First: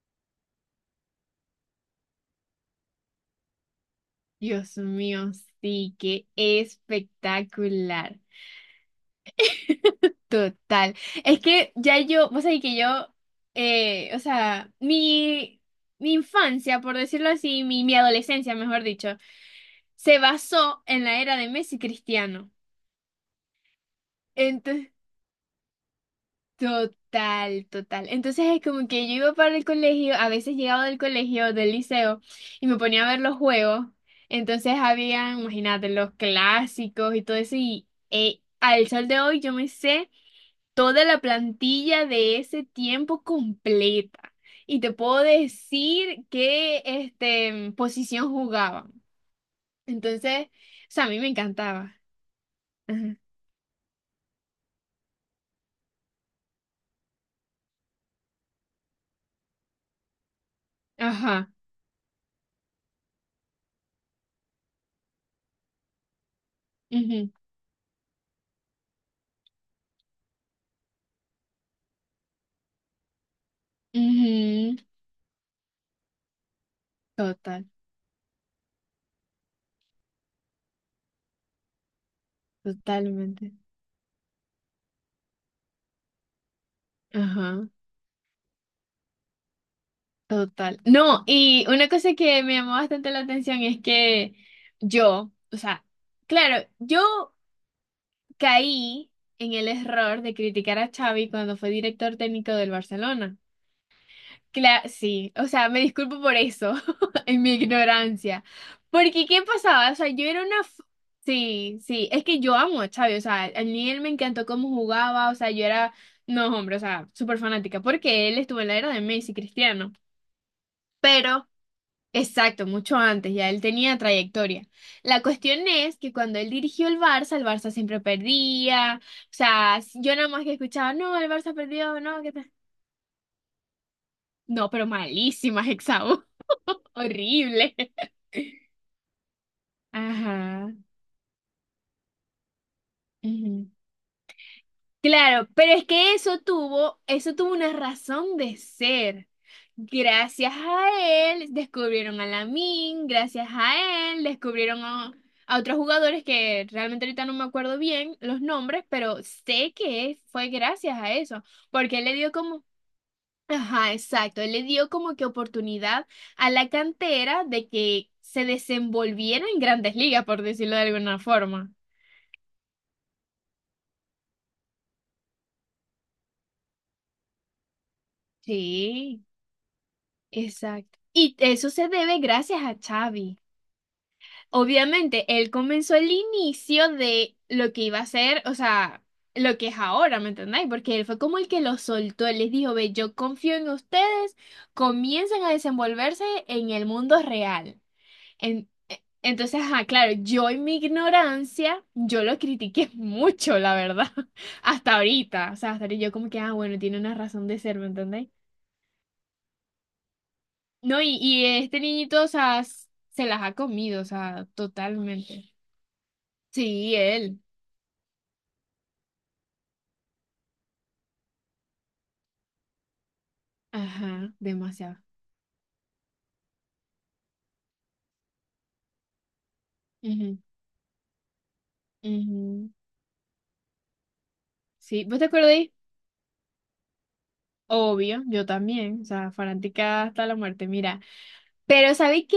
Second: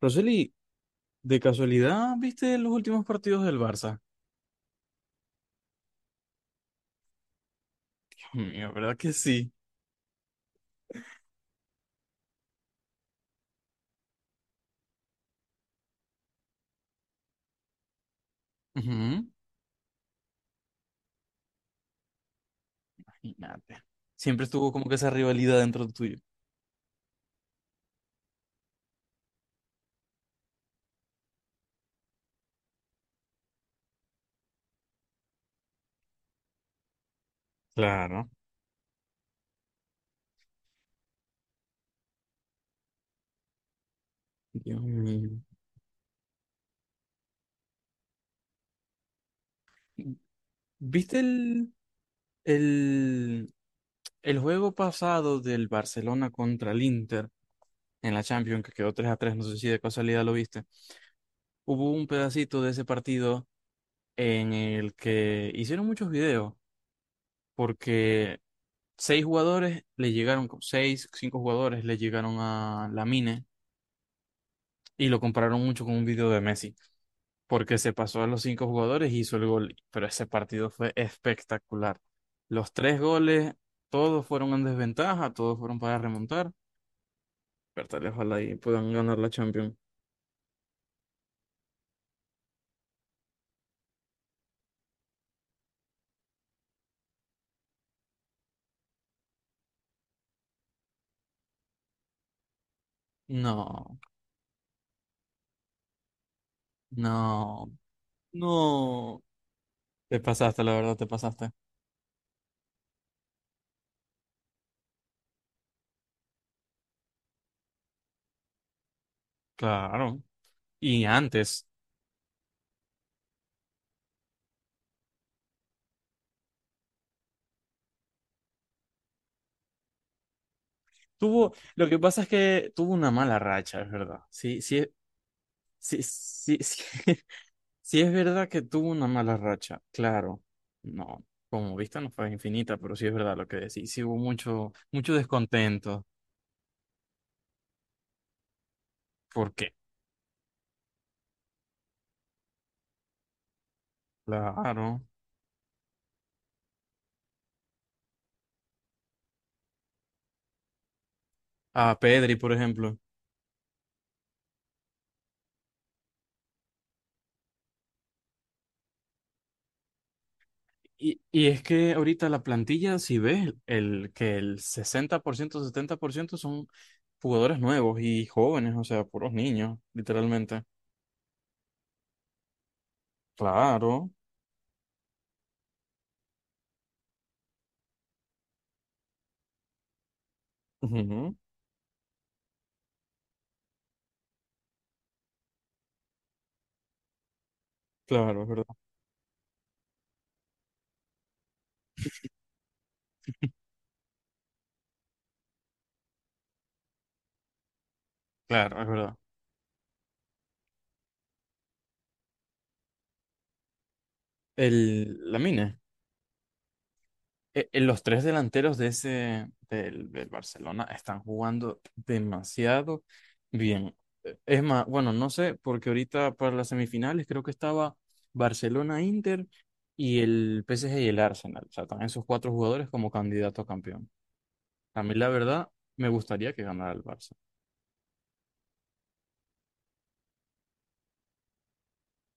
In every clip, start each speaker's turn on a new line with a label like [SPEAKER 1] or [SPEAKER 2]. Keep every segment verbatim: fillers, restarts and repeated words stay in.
[SPEAKER 1] Roseli, ¿de casualidad viste los últimos partidos del Barça?
[SPEAKER 2] Dios mío, sí, qué espectacular.
[SPEAKER 1] Dios mío, ¿verdad que sí?
[SPEAKER 2] Total. Es que ya yo, vos sabés que yo, eh, o sea, mi, mi infancia, por decirlo así, mi, mi adolescencia, mejor dicho,
[SPEAKER 1] Ujú.
[SPEAKER 2] se basó en la era de Messi y Cristiano.
[SPEAKER 1] Imagínate. Siempre estuvo como que esa rivalidad dentro de tuyo.
[SPEAKER 2] Total, total. Entonces es como que yo iba para el colegio, a veces llegaba del colegio, del liceo, y me ponía a ver los juegos. Entonces habían, imagínate, los clásicos y todo eso. Y
[SPEAKER 1] Claro.
[SPEAKER 2] eh, al sol de hoy yo me sé toda la plantilla de ese tiempo completa.
[SPEAKER 1] Dios
[SPEAKER 2] Y te puedo
[SPEAKER 1] mío.
[SPEAKER 2] decir qué este, posición jugaban. Entonces, o sea, a mí
[SPEAKER 1] ¿Viste
[SPEAKER 2] me
[SPEAKER 1] el,
[SPEAKER 2] encantaba. Ajá.
[SPEAKER 1] el, el juego pasado del Barcelona contra el Inter en la Champions, que quedó tres a tres? No sé si de casualidad lo viste.
[SPEAKER 2] Ajá.
[SPEAKER 1] Hubo un pedacito de ese partido en el que hicieron muchos videos,
[SPEAKER 2] Ujú,
[SPEAKER 1] porque seis jugadores le llegaron, con- seis, cinco jugadores le llegaron a Lamine
[SPEAKER 2] ujú.
[SPEAKER 1] y lo compararon mucho con un video de Messi,
[SPEAKER 2] Total,
[SPEAKER 1] porque se pasó a los cinco jugadores y hizo el gol, pero ese partido fue espectacular. Los tres
[SPEAKER 2] totalmente.
[SPEAKER 1] goles, todos fueron en desventaja, todos fueron para remontar,
[SPEAKER 2] Ajá,
[SPEAKER 1] pero tal vez ojalá y puedan ganar la Champions.
[SPEAKER 2] total. No, y una cosa que me llamó bastante la atención es que yo, o sea, claro, yo caí en el error de criticar a Xavi cuando fue director técnico del Barcelona.
[SPEAKER 1] No,
[SPEAKER 2] Cla- sí, o sea, me disculpo por eso, en mi
[SPEAKER 1] no,
[SPEAKER 2] ignorancia.
[SPEAKER 1] no.
[SPEAKER 2] Porque, ¿qué pasaba? O sea,
[SPEAKER 1] Te
[SPEAKER 2] yo era una...
[SPEAKER 1] pasaste, la
[SPEAKER 2] f-
[SPEAKER 1] verdad, te pasaste.
[SPEAKER 2] Sí, sí, es que yo amo a Xavi, o sea, a mí él me encantó cómo jugaba, o sea, yo era, no, hombre, o sea, súper fanática, porque él estuvo en la era de Messi, Cristiano.
[SPEAKER 1] Claro. Y
[SPEAKER 2] pero
[SPEAKER 1] antes,
[SPEAKER 2] Exacto, mucho antes, ya él tenía trayectoria. La cuestión es que cuando él dirigió el Barça, el Barça siempre perdía. O sea, s- yo nada más que escuchaba, no, el
[SPEAKER 1] tuvo,
[SPEAKER 2] Barça
[SPEAKER 1] lo que
[SPEAKER 2] perdió,
[SPEAKER 1] pasa
[SPEAKER 2] no,
[SPEAKER 1] es
[SPEAKER 2] ¿qué tal?
[SPEAKER 1] que tuvo una mala racha, es verdad. Sí,
[SPEAKER 2] No,
[SPEAKER 1] sí,
[SPEAKER 2] pero malísimas,
[SPEAKER 1] sí,
[SPEAKER 2] Hexau.
[SPEAKER 1] sí, sí,
[SPEAKER 2] Horrible.
[SPEAKER 1] sí es verdad que tuvo una mala racha, claro.
[SPEAKER 2] Ajá.
[SPEAKER 1] No, como vista no fue infinita, pero sí es verdad lo que decís. Sí hubo mucho, mucho
[SPEAKER 2] Claro, pero es
[SPEAKER 1] descontento.
[SPEAKER 2] que eso tuvo, eso tuvo una razón de ser.
[SPEAKER 1] ¿Por qué?
[SPEAKER 2] Gracias a él descubrieron a Lamin, gracias a él descubrieron
[SPEAKER 1] Claro.
[SPEAKER 2] a, a otros jugadores que realmente ahorita no me acuerdo bien los nombres, pero sé que fue gracias a eso,
[SPEAKER 1] A
[SPEAKER 2] porque él le dio
[SPEAKER 1] Pedri, por
[SPEAKER 2] como,
[SPEAKER 1] ejemplo.
[SPEAKER 2] ajá, exacto, él le dio como que oportunidad a la cantera de que se desenvolviera en grandes ligas, por decirlo de alguna
[SPEAKER 1] Y, y es
[SPEAKER 2] forma.
[SPEAKER 1] que ahorita la plantilla, si ves, el, que el sesenta por ciento, setenta por ciento son jugadores nuevos y jóvenes, o sea,
[SPEAKER 2] Sí.
[SPEAKER 1] puros niños, literalmente.
[SPEAKER 2] Exacto. Y eso se debe gracias a Xavi.
[SPEAKER 1] Claro.
[SPEAKER 2] Obviamente, él comenzó el inicio de lo que iba a ser, o sea, lo que es ahora, ¿me entendéis? Porque él fue
[SPEAKER 1] Ujú.
[SPEAKER 2] como el que lo soltó, él les dijo, ve, yo confío en ustedes, comiencen a desenvolverse en el mundo real.
[SPEAKER 1] Claro, es verdad.
[SPEAKER 2] En- e- entonces, ajá, claro, yo en mi ignorancia, yo lo critiqué mucho, la verdad, hasta ahorita, o sea, hasta ahorita yo como que, ah, bueno, tiene una razón de ser, ¿me entendéis?
[SPEAKER 1] Claro, es verdad.
[SPEAKER 2] No, y, y este niñito, o sea, s- se las ha comido, o sea,
[SPEAKER 1] El, la
[SPEAKER 2] totalmente. Sí, él.
[SPEAKER 1] eh, eh, los tres delanteros de ese del, del Barcelona están jugando demasiado bien.
[SPEAKER 2] Ajá,
[SPEAKER 1] Eh, Es más,
[SPEAKER 2] demasiado.
[SPEAKER 1] bueno, no sé, porque ahorita para las semifinales creo que estaba Barcelona-Inter y
[SPEAKER 2] Ujú,
[SPEAKER 1] el P S G y el Arsenal. O sea, están esos cuatro
[SPEAKER 2] ujú.
[SPEAKER 1] jugadores como candidato a campeón. A
[SPEAKER 2] Sí,
[SPEAKER 1] mí,
[SPEAKER 2] ¿vos te
[SPEAKER 1] la verdad,
[SPEAKER 2] acordáis?
[SPEAKER 1] me gustaría que ganara el Barça.
[SPEAKER 2] Obvio, yo también, o sea, fanática hasta la muerte, mira. Pero ¿sabéis que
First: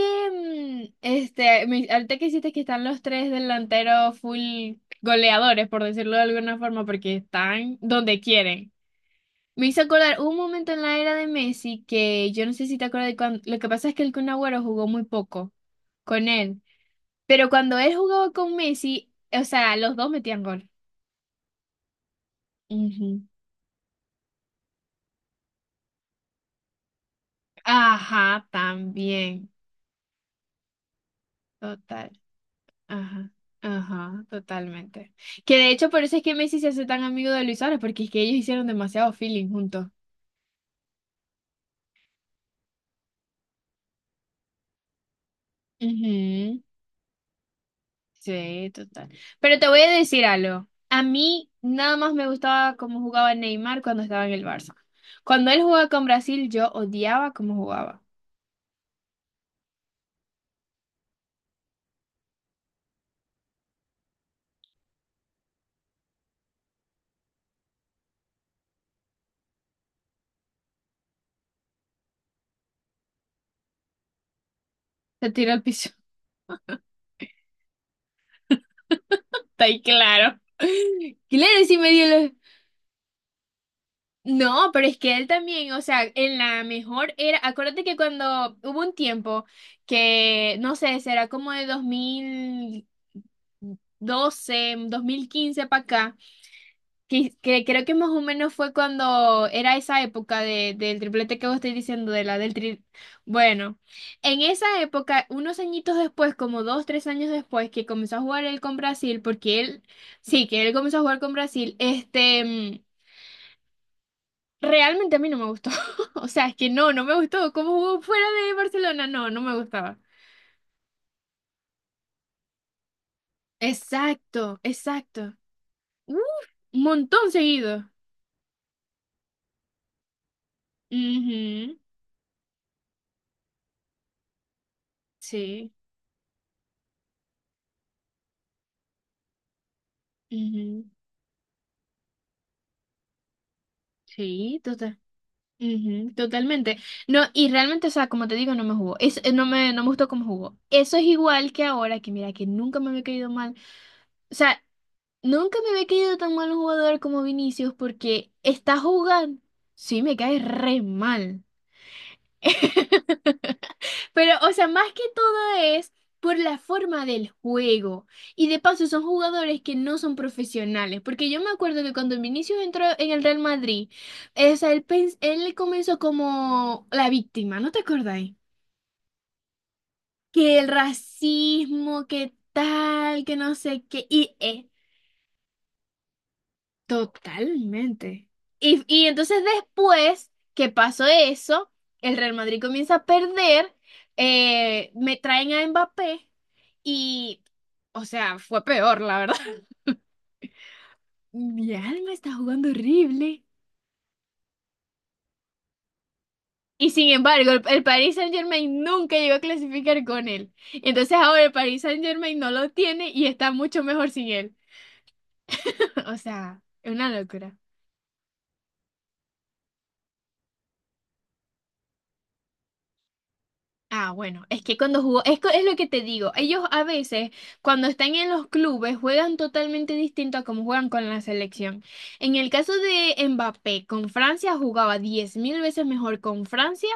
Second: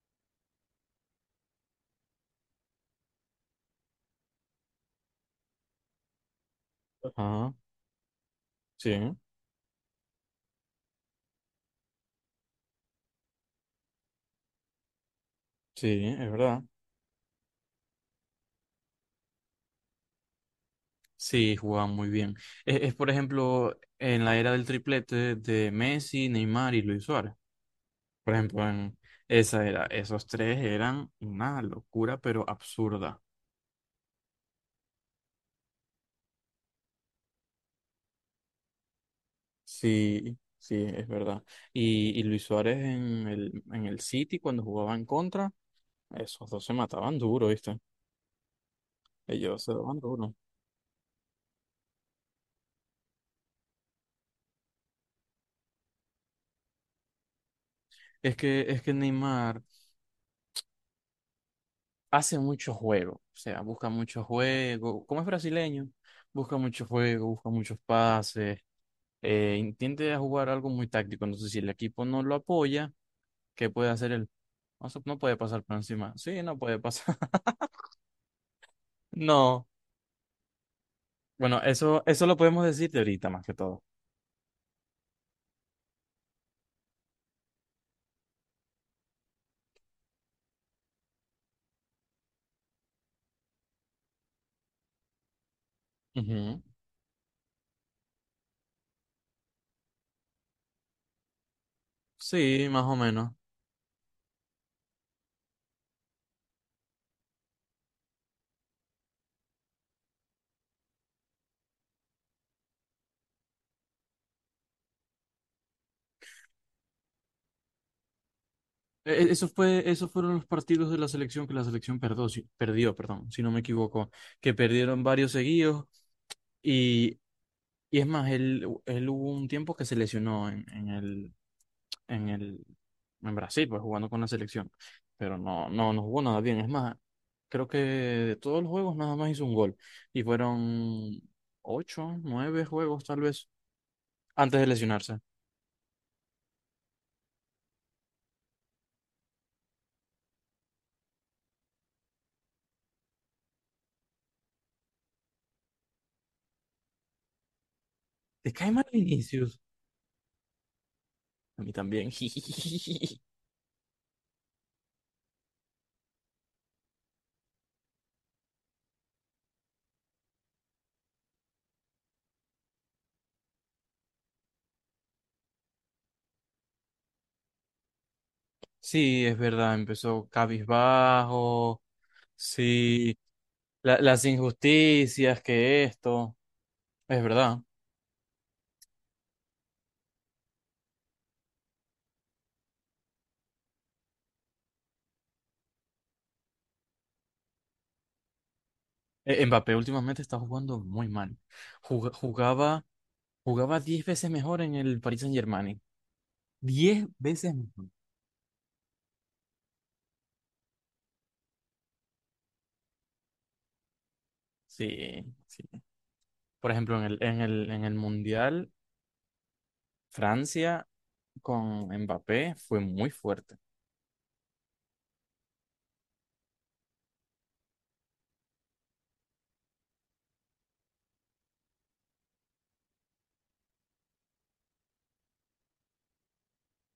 [SPEAKER 2] mm, este, me- ahorita que hiciste que están los tres delanteros full goleadores, por decirlo de alguna forma, porque
[SPEAKER 1] Ajá,
[SPEAKER 2] están donde quieren.
[SPEAKER 1] sí,
[SPEAKER 2] Me hizo acordar hubo un momento en la era de Messi que yo no sé si te acuerdas de cuando. Lo que pasa es que el Kun Agüero jugó muy poco
[SPEAKER 1] sí, es
[SPEAKER 2] con él.
[SPEAKER 1] verdad.
[SPEAKER 2] Pero cuando él jugaba con Messi, o sea, los dos metían gol.
[SPEAKER 1] Sí, jugaban muy bien. Es, es, por
[SPEAKER 2] Ujú.
[SPEAKER 1] ejemplo, en la era del triplete de Messi, Neymar y Luis Suárez. Por
[SPEAKER 2] Ajá,
[SPEAKER 1] ejemplo, en
[SPEAKER 2] también.
[SPEAKER 1] esa era, esos tres eran una
[SPEAKER 2] Total.
[SPEAKER 1] locura, pero absurda.
[SPEAKER 2] Ajá. Ajá, totalmente. Que de hecho por eso es que Messi se hace tan amigo de Luis Suárez, porque es que ellos hicieron demasiado feeling juntos.
[SPEAKER 1] Sí, sí, es verdad. Y, y Luis Suárez en el, en el City, cuando jugaba en contra, esos
[SPEAKER 2] Ujú.
[SPEAKER 1] dos se mataban duro, ¿viste?
[SPEAKER 2] Sí, total. Pero
[SPEAKER 1] Ellos
[SPEAKER 2] te
[SPEAKER 1] se
[SPEAKER 2] voy a
[SPEAKER 1] daban
[SPEAKER 2] decir
[SPEAKER 1] duro.
[SPEAKER 2] algo. A mí nada más me gustaba cómo jugaba Neymar cuando estaba en el Barça. Cuando él jugaba con Brasil, yo odiaba cómo jugaba.
[SPEAKER 1] Es que, es que Neymar hace mucho juego, o sea, busca mucho juego. Como es brasileño, busca mucho juego, busca muchos pases, eh, intenta jugar algo muy táctico. Entonces, si el equipo no lo apoya, ¿qué puede hacer el? No, se- no
[SPEAKER 2] Se
[SPEAKER 1] puede
[SPEAKER 2] tiró
[SPEAKER 1] pasar
[SPEAKER 2] al
[SPEAKER 1] por
[SPEAKER 2] piso.
[SPEAKER 1] encima. Sí, no puede pasar. No.
[SPEAKER 2] Está ahí claro.
[SPEAKER 1] Bueno,
[SPEAKER 2] Claro, sí me
[SPEAKER 1] eso,
[SPEAKER 2] dio
[SPEAKER 1] eso
[SPEAKER 2] los...
[SPEAKER 1] lo podemos decir de ahorita más que todo.
[SPEAKER 2] No, pero es que él también, o sea, en la mejor era... Acuérdate que cuando hubo un tiempo que, no sé, será como de dos dos mil doce dos mil quince para acá.
[SPEAKER 1] Ujú.
[SPEAKER 2] Que, que creo que más o menos fue cuando era esa época de, del triplete que vos estoy diciendo, de la del
[SPEAKER 1] Sí, más
[SPEAKER 2] tri...
[SPEAKER 1] o menos.
[SPEAKER 2] Bueno, en esa época, unos añitos después, como dos, tres años después, que comenzó a jugar él con Brasil, porque él, sí, que él comenzó a jugar con Brasil, este, mm, realmente a mí no me gustó. O sea, es que no, no me gustó. ¿Cómo jugó fuera de Barcelona?
[SPEAKER 1] E-
[SPEAKER 2] No,
[SPEAKER 1] e-
[SPEAKER 2] no
[SPEAKER 1] Eso
[SPEAKER 2] me
[SPEAKER 1] fue,
[SPEAKER 2] gustaba.
[SPEAKER 1] esos fueron los partidos de la selección que la selección perdió, si, perdió, perdón, si no me equivoco, que
[SPEAKER 2] Exacto,
[SPEAKER 1] perdieron varios
[SPEAKER 2] exacto.
[SPEAKER 1] seguidos
[SPEAKER 2] Uf, un
[SPEAKER 1] y,
[SPEAKER 2] montón seguido.
[SPEAKER 1] y es más, él, él hubo un tiempo que se lesionó en, en el,
[SPEAKER 2] Ujú,
[SPEAKER 1] en el en Brasil, pues jugando con la selección, pero no
[SPEAKER 2] sí,
[SPEAKER 1] no no jugó nada bien, es más, creo que de todos los juegos nada más hizo un gol y
[SPEAKER 2] ujú,
[SPEAKER 1] fueron ocho, nueve juegos tal vez antes
[SPEAKER 2] sí,
[SPEAKER 1] de
[SPEAKER 2] total.
[SPEAKER 1] lesionarse.
[SPEAKER 2] Ujú, totalmente. No, y realmente, o sea, como te digo, no me jugó. Es, eh, no me, no me gustó cómo jugó. Eso es igual que ahora, que mira, que nunca me había caído mal. O sea, nunca me había caído tan mal un jugador como Vinicius porque
[SPEAKER 1] ¿Te cae
[SPEAKER 2] está
[SPEAKER 1] mal
[SPEAKER 2] jugando.
[SPEAKER 1] Vinicius?
[SPEAKER 2] Sí, me cae re mal.
[SPEAKER 1] A mí también.
[SPEAKER 2] Pero, o sea, más que todo es por la forma del juego. Y de paso, son jugadores que no son profesionales. Porque yo me acuerdo que cuando Vinicius entró en el Real Madrid, eh, o sea, él, pens- él comenzó como la víctima, ¿no te acordáis?
[SPEAKER 1] Sí, es verdad, empezó
[SPEAKER 2] Que el
[SPEAKER 1] cabizbajo.
[SPEAKER 2] racismo, que
[SPEAKER 1] Sí,
[SPEAKER 2] tal, que no sé
[SPEAKER 1] la-
[SPEAKER 2] qué.
[SPEAKER 1] las
[SPEAKER 2] Y eh,
[SPEAKER 1] injusticias que esto, es verdad.
[SPEAKER 2] Totalmente. Y, y entonces después que pasó eso, el Real Madrid comienza a perder, eh, me traen a Mbappé y, o sea, fue peor, la verdad.
[SPEAKER 1] Eh, Mbappé últimamente está jugando muy mal.
[SPEAKER 2] Mi
[SPEAKER 1] Juga-
[SPEAKER 2] alma está jugando
[SPEAKER 1] Jugaba
[SPEAKER 2] horrible.
[SPEAKER 1] Jugaba diez veces mejor en el Paris Saint-Germain.
[SPEAKER 2] Y
[SPEAKER 1] Diez
[SPEAKER 2] sin embargo,
[SPEAKER 1] veces
[SPEAKER 2] el, el
[SPEAKER 1] mejor.
[SPEAKER 2] Paris Saint-Germain nunca llegó a clasificar con él. Entonces ahora el Paris Saint-Germain no lo tiene y está mucho mejor sin él.
[SPEAKER 1] Sí, sí.
[SPEAKER 2] O sea,
[SPEAKER 1] Por
[SPEAKER 2] es
[SPEAKER 1] ejemplo, en
[SPEAKER 2] una
[SPEAKER 1] el, en
[SPEAKER 2] locura.
[SPEAKER 1] el, en el Mundial, Francia con Mbappé fue muy fuerte.
[SPEAKER 2] Ah, bueno, es que cuando jugó, es, co- es lo que te digo, ellos a veces cuando están en los clubes juegan totalmente distinto a como juegan con la selección. En el caso de Mbappé, con Francia jugaba diez mil veces mejor con Francia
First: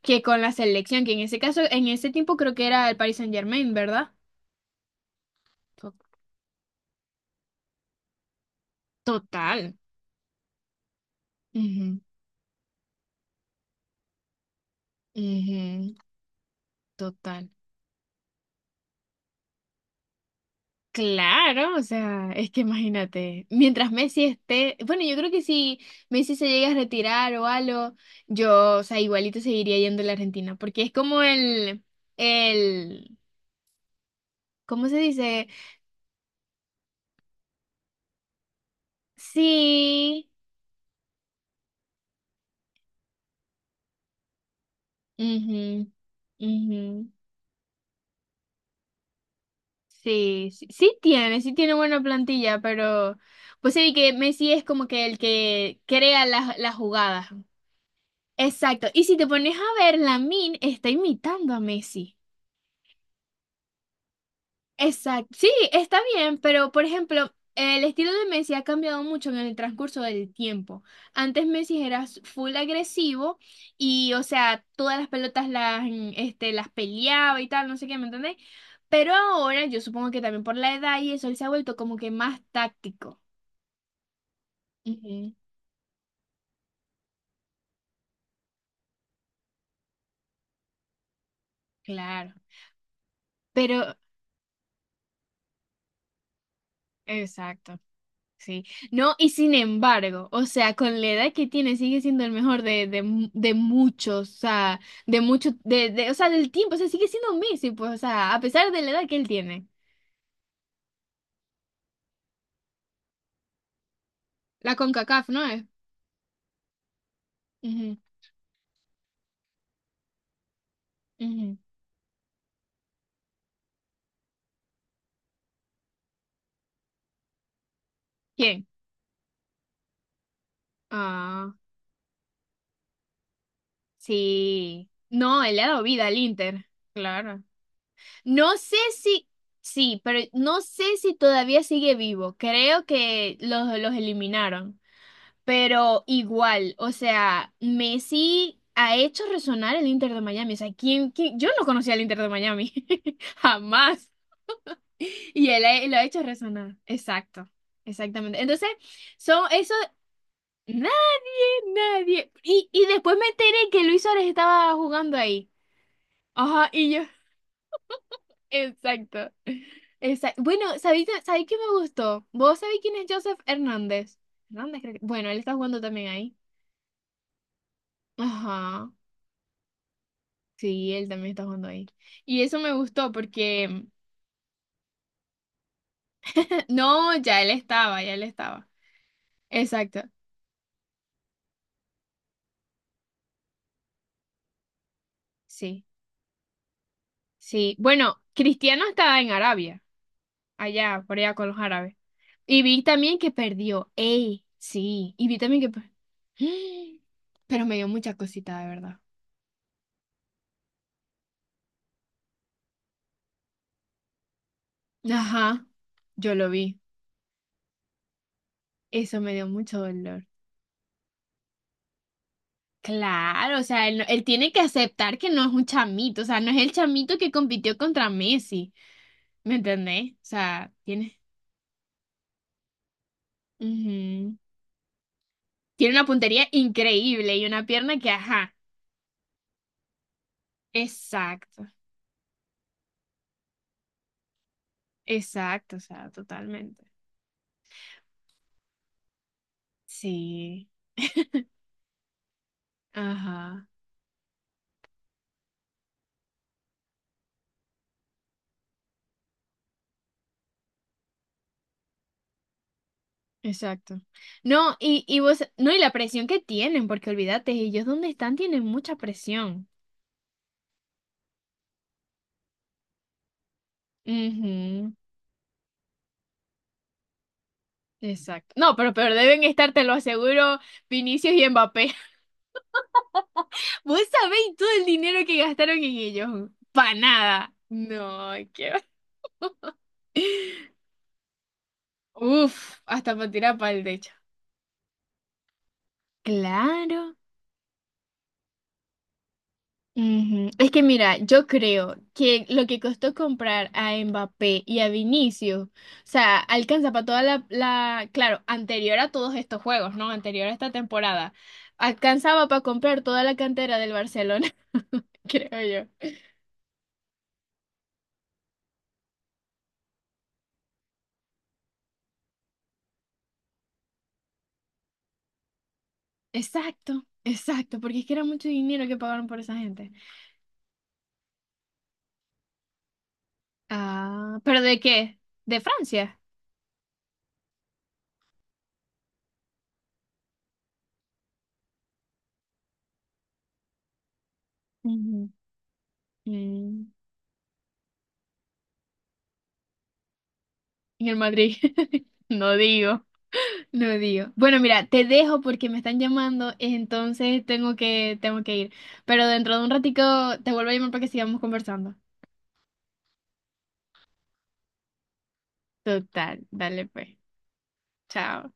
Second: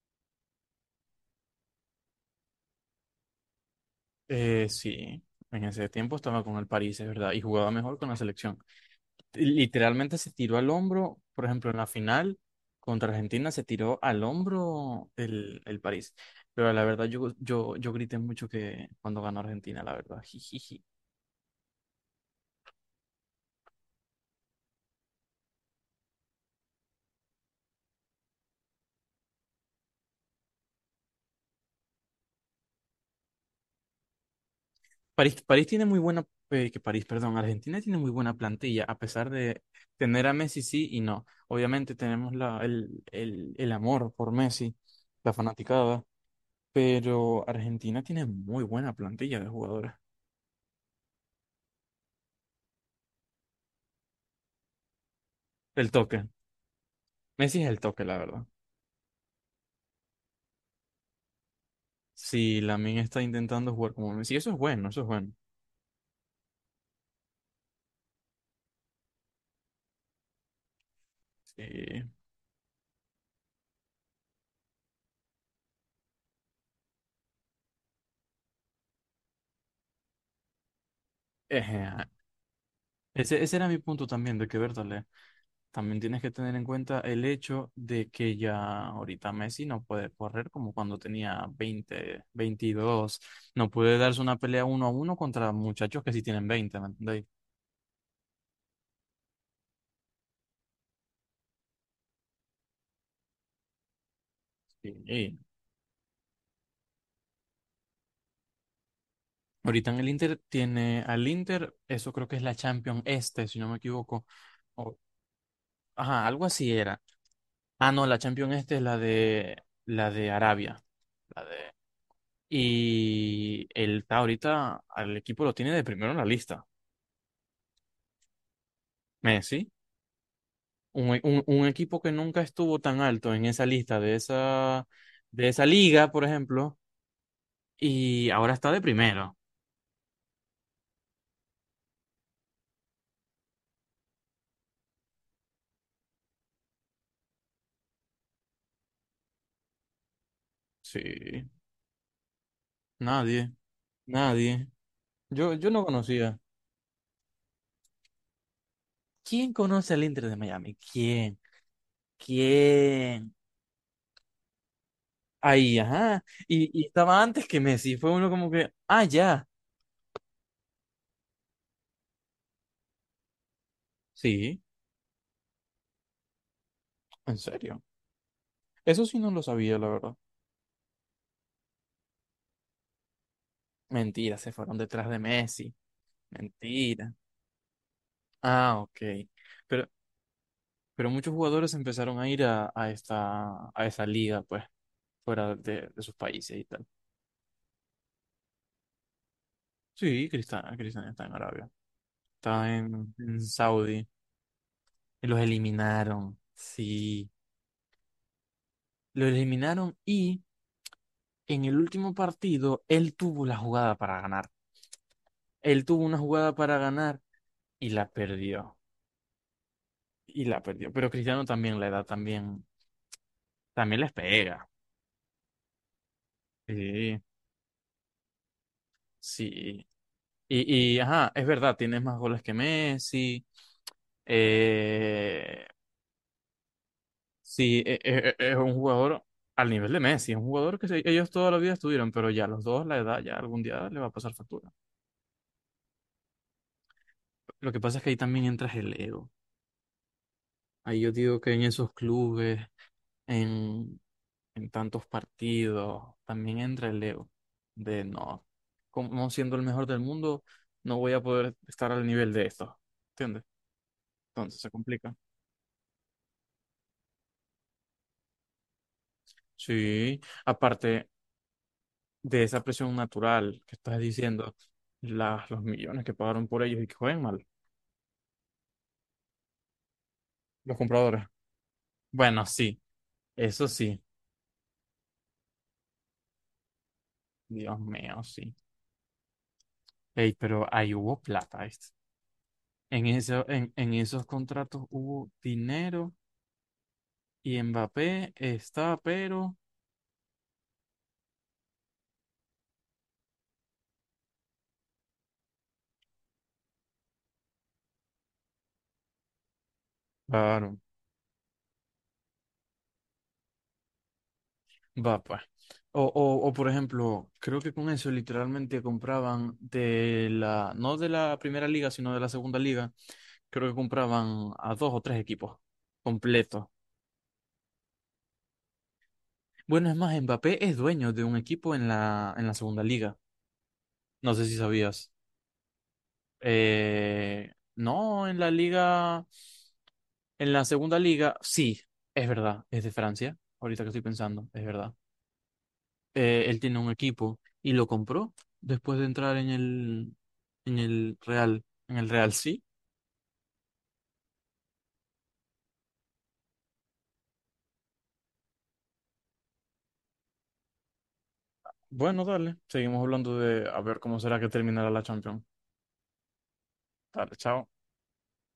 [SPEAKER 2] que con la selección, que en ese caso, en ese tiempo creo que era el Paris Saint-Germain, ¿verdad?
[SPEAKER 1] Eh, sí, en ese
[SPEAKER 2] To-
[SPEAKER 1] tiempo estaba con el París, es verdad, y jugaba mejor con la selección.
[SPEAKER 2] Total.
[SPEAKER 1] Literalmente se tiró al hombro, por ejemplo, en la
[SPEAKER 2] Ujú,
[SPEAKER 1] final contra Argentina se tiró al hombro el, el
[SPEAKER 2] ujú.
[SPEAKER 1] París. Pero la verdad, yo,
[SPEAKER 2] Total.
[SPEAKER 1] yo, yo grité mucho que cuando ganó Argentina, la verdad. Jijiji.
[SPEAKER 2] Claro, o sea, es que imagínate, mientras Messi esté, bueno, yo creo que si Messi se llega a retirar o algo, yo, o sea, igualito seguiría yendo a la Argentina, porque es como el, el, ¿cómo se
[SPEAKER 1] París,
[SPEAKER 2] dice?
[SPEAKER 1] París tiene muy buena, eh, que París, perdón, Argentina tiene muy buena plantilla, a pesar de tener
[SPEAKER 2] Sí,
[SPEAKER 1] a Messi sí y no. Obviamente tenemos la, el, el, el amor por Messi, la
[SPEAKER 2] mhm,
[SPEAKER 1] fanaticada,
[SPEAKER 2] mhm,
[SPEAKER 1] pero Argentina tiene muy buena plantilla de jugadores.
[SPEAKER 2] sí, sí, sí tiene, sí tiene buena plantilla, pero pues sí que Messi es como que el que
[SPEAKER 1] El toque.
[SPEAKER 2] crea las, las jugadas.
[SPEAKER 1] Messi es el toque, la verdad.
[SPEAKER 2] Exacto, y si te pones a ver, Min está imitando a Messi.
[SPEAKER 1] Si Lamine está intentando jugar como Messi, eso es bueno, eso es
[SPEAKER 2] Exacto.
[SPEAKER 1] bueno.
[SPEAKER 2] Sí, está bien, pero por ejemplo, el estilo de Messi ha cambiado mucho en el transcurso del tiempo. Antes Messi
[SPEAKER 1] Sí.
[SPEAKER 2] era s- full agresivo y, o sea, todas las pelotas las, mm, este, las peleaba y tal, no sé qué, ¿me entendéis? Pero ahora yo supongo que también por la edad y eso, él se ha vuelto como
[SPEAKER 1] Ejea.
[SPEAKER 2] que más táctico.
[SPEAKER 1] Ese, ese era mi punto también, de que, verdad.
[SPEAKER 2] Ujú,
[SPEAKER 1] También tienes que tener en cuenta el hecho de que ya ahorita Messi no puede correr como cuando tenía veinte
[SPEAKER 2] claro.
[SPEAKER 1] veintidós No
[SPEAKER 2] Pero,
[SPEAKER 1] puede darse una pelea uno a uno contra muchachos que sí tienen veinte, ¿me entendéis?
[SPEAKER 2] exacto. Sí, no, y sin embargo, o sea, con la edad que tiene sigue siendo el mejor de, de, mu- de muchos, o sea,
[SPEAKER 1] Y-
[SPEAKER 2] de
[SPEAKER 1] y
[SPEAKER 2] mucho, de, de, o sea, del tiempo, o sea, sigue siendo Messi, pues, o sea, a pesar de la edad que él tiene.
[SPEAKER 1] ahorita en el Inter tiene al Inter, eso creo que es la Champions Este, si no me equivoco.
[SPEAKER 2] La
[SPEAKER 1] O-
[SPEAKER 2] CONCACAF, ¿no es?
[SPEAKER 1] ajá, algo así era. Ah,
[SPEAKER 2] Ujú,
[SPEAKER 1] no, la Champions Este es la de, la de, Arabia. La de,
[SPEAKER 2] ujú.
[SPEAKER 1] y él está ahorita, al equipo lo tiene de primero en la lista.
[SPEAKER 2] ¿Quién?
[SPEAKER 1] Messi, un, e- un-
[SPEAKER 2] Ah,
[SPEAKER 1] un equipo que nunca estuvo tan alto en esa lista de esa,
[SPEAKER 2] sí. No,
[SPEAKER 1] de
[SPEAKER 2] él le
[SPEAKER 1] esa
[SPEAKER 2] ha dado vida
[SPEAKER 1] liga,
[SPEAKER 2] al
[SPEAKER 1] por
[SPEAKER 2] Inter,
[SPEAKER 1] ejemplo,
[SPEAKER 2] claro.
[SPEAKER 1] y ahora
[SPEAKER 2] No
[SPEAKER 1] está
[SPEAKER 2] sé
[SPEAKER 1] de
[SPEAKER 2] si,
[SPEAKER 1] primero.
[SPEAKER 2] sí, pero no sé si todavía sigue vivo, creo que los, los eliminaron. Pero igual, o sea, Messi ha hecho resonar el Inter de Miami. O sea, ¿quién, quién? Yo
[SPEAKER 1] Sí,
[SPEAKER 2] no conocía al Inter de Miami.
[SPEAKER 1] nadie,
[SPEAKER 2] Jamás.
[SPEAKER 1] nadie.
[SPEAKER 2] Y
[SPEAKER 1] Yo,
[SPEAKER 2] él
[SPEAKER 1] yo no
[SPEAKER 2] ha- lo ha hecho
[SPEAKER 1] conocía.
[SPEAKER 2] resonar. Exacto. Exactamente. Entonces, son
[SPEAKER 1] ¿Quién
[SPEAKER 2] eso.
[SPEAKER 1] conoce al Inter de Miami?
[SPEAKER 2] Nadie,
[SPEAKER 1] ¿Quién?
[SPEAKER 2] nadie. Y, y después me
[SPEAKER 1] ¿Quién?
[SPEAKER 2] enteré que Luis Suárez estaba jugando ahí.
[SPEAKER 1] Ahí, ajá.
[SPEAKER 2] Ajá,
[SPEAKER 1] Y, y
[SPEAKER 2] y yo.
[SPEAKER 1] estaba antes que Messi. Fue uno como que, ah,
[SPEAKER 2] Exacto.
[SPEAKER 1] ya.
[SPEAKER 2] Exacto. Bueno, ¿sabéis, sabéis qué me gustó? ¿Vos sabéis quién es Joseph Hernández?
[SPEAKER 1] Sí,
[SPEAKER 2] Hernández, creo que. Bueno, él está jugando también ahí.
[SPEAKER 1] en serio.
[SPEAKER 2] Ajá.
[SPEAKER 1] Eso sí no lo sabía, la verdad.
[SPEAKER 2] Sí, él también está jugando ahí. Y eso me gustó porque...
[SPEAKER 1] Mentira, se fueron detrás de Messi. Mentira.
[SPEAKER 2] No, ya él estaba, ya él estaba.
[SPEAKER 1] Ah, ok. Pero
[SPEAKER 2] Exacto.
[SPEAKER 1] Pero muchos jugadores empezaron a ir a, a esta, a esa liga, pues, fuera
[SPEAKER 2] Sí,
[SPEAKER 1] de, de sus países y tal.
[SPEAKER 2] sí. Bueno, Cristiano estaba en Arabia,
[SPEAKER 1] Sí, Cristiano,
[SPEAKER 2] allá,
[SPEAKER 1] Cristiano
[SPEAKER 2] por
[SPEAKER 1] está en
[SPEAKER 2] allá con los
[SPEAKER 1] Arabia.
[SPEAKER 2] árabes. Y
[SPEAKER 1] Está
[SPEAKER 2] vi
[SPEAKER 1] en,
[SPEAKER 2] también que
[SPEAKER 1] en
[SPEAKER 2] perdió.
[SPEAKER 1] Saudi.
[SPEAKER 2] Ey, sí.
[SPEAKER 1] Y
[SPEAKER 2] Y vi
[SPEAKER 1] los
[SPEAKER 2] también que... per-
[SPEAKER 1] eliminaron. Sí.
[SPEAKER 2] Pero me dio mucha cosita, de verdad.
[SPEAKER 1] Los eliminaron y en el último partido él tuvo la jugada para ganar.
[SPEAKER 2] Ajá,
[SPEAKER 1] Él tuvo una
[SPEAKER 2] yo lo
[SPEAKER 1] jugada para
[SPEAKER 2] vi.
[SPEAKER 1] ganar y la perdió.
[SPEAKER 2] Eso me dio mucho dolor.
[SPEAKER 1] Y la perdió. Pero Cristiano también la edad también,
[SPEAKER 2] Claro, o sea, él,
[SPEAKER 1] también
[SPEAKER 2] no-
[SPEAKER 1] les
[SPEAKER 2] él tiene que
[SPEAKER 1] pega.
[SPEAKER 2] aceptar que no es un chamito, o sea, no es el chamito
[SPEAKER 1] Sí,
[SPEAKER 2] que compitió contra Messi. ¿Me
[SPEAKER 1] sí.
[SPEAKER 2] entendés? O sea,
[SPEAKER 1] Y, y,
[SPEAKER 2] tiene,
[SPEAKER 1] ajá, es verdad, tienes más goles que Messi.
[SPEAKER 2] ujú.
[SPEAKER 1] eh,
[SPEAKER 2] Tiene una puntería increíble y una
[SPEAKER 1] sí,
[SPEAKER 2] pierna
[SPEAKER 1] e-
[SPEAKER 2] que,
[SPEAKER 1] e- e-
[SPEAKER 2] ajá,
[SPEAKER 1] es, un jugador al nivel de Messi, es un jugador que se- ellos toda la
[SPEAKER 2] exacto,
[SPEAKER 1] vida estuvieron, pero ya los dos, la edad, ya algún día le va a pasar factura.
[SPEAKER 2] exacto, o sea, totalmente.
[SPEAKER 1] Lo que pasa es que ahí también entras el ego.
[SPEAKER 2] Sí,
[SPEAKER 1] Ahí yo digo que en esos clubes,
[SPEAKER 2] ajá,
[SPEAKER 1] en, en tantos partidos, también entra el ego de no, como siendo el mejor del mundo, no voy a poder estar al nivel de esto. ¿Entiendes?
[SPEAKER 2] exacto.
[SPEAKER 1] Entonces se
[SPEAKER 2] No, y,
[SPEAKER 1] complica.
[SPEAKER 2] y vos, no, y la presión que tienen, porque olvídate, ellos donde están tienen mucha presión.
[SPEAKER 1] Sí. Aparte, de esa presión natural que estás diciendo,
[SPEAKER 2] Ujú,
[SPEAKER 1] las los millones que pagaron por ellos y que juegan mal,
[SPEAKER 2] exacto. No, pero, pero deben estar, te lo aseguro,
[SPEAKER 1] los compradores.
[SPEAKER 2] Vinicius y Mbappé.
[SPEAKER 1] Bueno, sí, eso
[SPEAKER 2] Vos
[SPEAKER 1] sí.
[SPEAKER 2] sabéis todo el dinero que gastaron en ellos. Pa nada.
[SPEAKER 1] Dios mío,
[SPEAKER 2] No,
[SPEAKER 1] sí.
[SPEAKER 2] qué
[SPEAKER 1] Ey, pero ahí hubo plata, ¿viste?
[SPEAKER 2] uf,
[SPEAKER 1] En
[SPEAKER 2] hasta para
[SPEAKER 1] eso,
[SPEAKER 2] tirar para
[SPEAKER 1] en,
[SPEAKER 2] el
[SPEAKER 1] en
[SPEAKER 2] techo.
[SPEAKER 1] esos contratos hubo dinero
[SPEAKER 2] Claro.
[SPEAKER 1] y Mbappé está, pero...
[SPEAKER 2] Ujú. Es que mira, yo creo que lo que costó comprar a Mbappé y a Vinicius, o sea, alcanza para toda la, la, claro, anterior a todos estos juegos, ¿no? Anterior a esta
[SPEAKER 1] Claro.
[SPEAKER 2] temporada, alcanzaba para comprar toda la cantera del Barcelona,
[SPEAKER 1] Va, pues.
[SPEAKER 2] creo
[SPEAKER 1] O,
[SPEAKER 2] yo.
[SPEAKER 1] o, o, por ejemplo, creo que con eso literalmente compraban de la, no de la primera liga, sino de la segunda liga, creo que compraban a dos o tres equipos completos.
[SPEAKER 2] Exacto, exacto, porque es que era mucho dinero que pagaron por esa
[SPEAKER 1] Bueno,
[SPEAKER 2] gente.
[SPEAKER 1] es más, Mbappé es dueño de un equipo en la, en la, segunda liga. No
[SPEAKER 2] Ah,
[SPEAKER 1] sé si
[SPEAKER 2] ¿pero de
[SPEAKER 1] sabías.
[SPEAKER 2] qué? ¿De Francia?
[SPEAKER 1] Eh, no, en la liga, en la segunda liga, sí, es verdad, es de Francia. Ahorita que estoy pensando, es verdad.
[SPEAKER 2] Ujú.
[SPEAKER 1] eh, él tiene
[SPEAKER 2] Mm,
[SPEAKER 1] un equipo y lo compró después de entrar en el, en
[SPEAKER 2] En el
[SPEAKER 1] el
[SPEAKER 2] Madrid,
[SPEAKER 1] Real, en el Real,
[SPEAKER 2] no
[SPEAKER 1] sí.
[SPEAKER 2] digo. No digo. Bueno, mira, te dejo porque me están llamando, entonces tengo que, tengo que ir. Pero dentro de un ratico te vuelvo a llamar para que sigamos conversando.
[SPEAKER 1] Bueno, dale, seguimos hablando de a ver cómo será que terminará la Champions.
[SPEAKER 2] Total, dale pues.
[SPEAKER 1] Dale, chao.
[SPEAKER 2] Chao.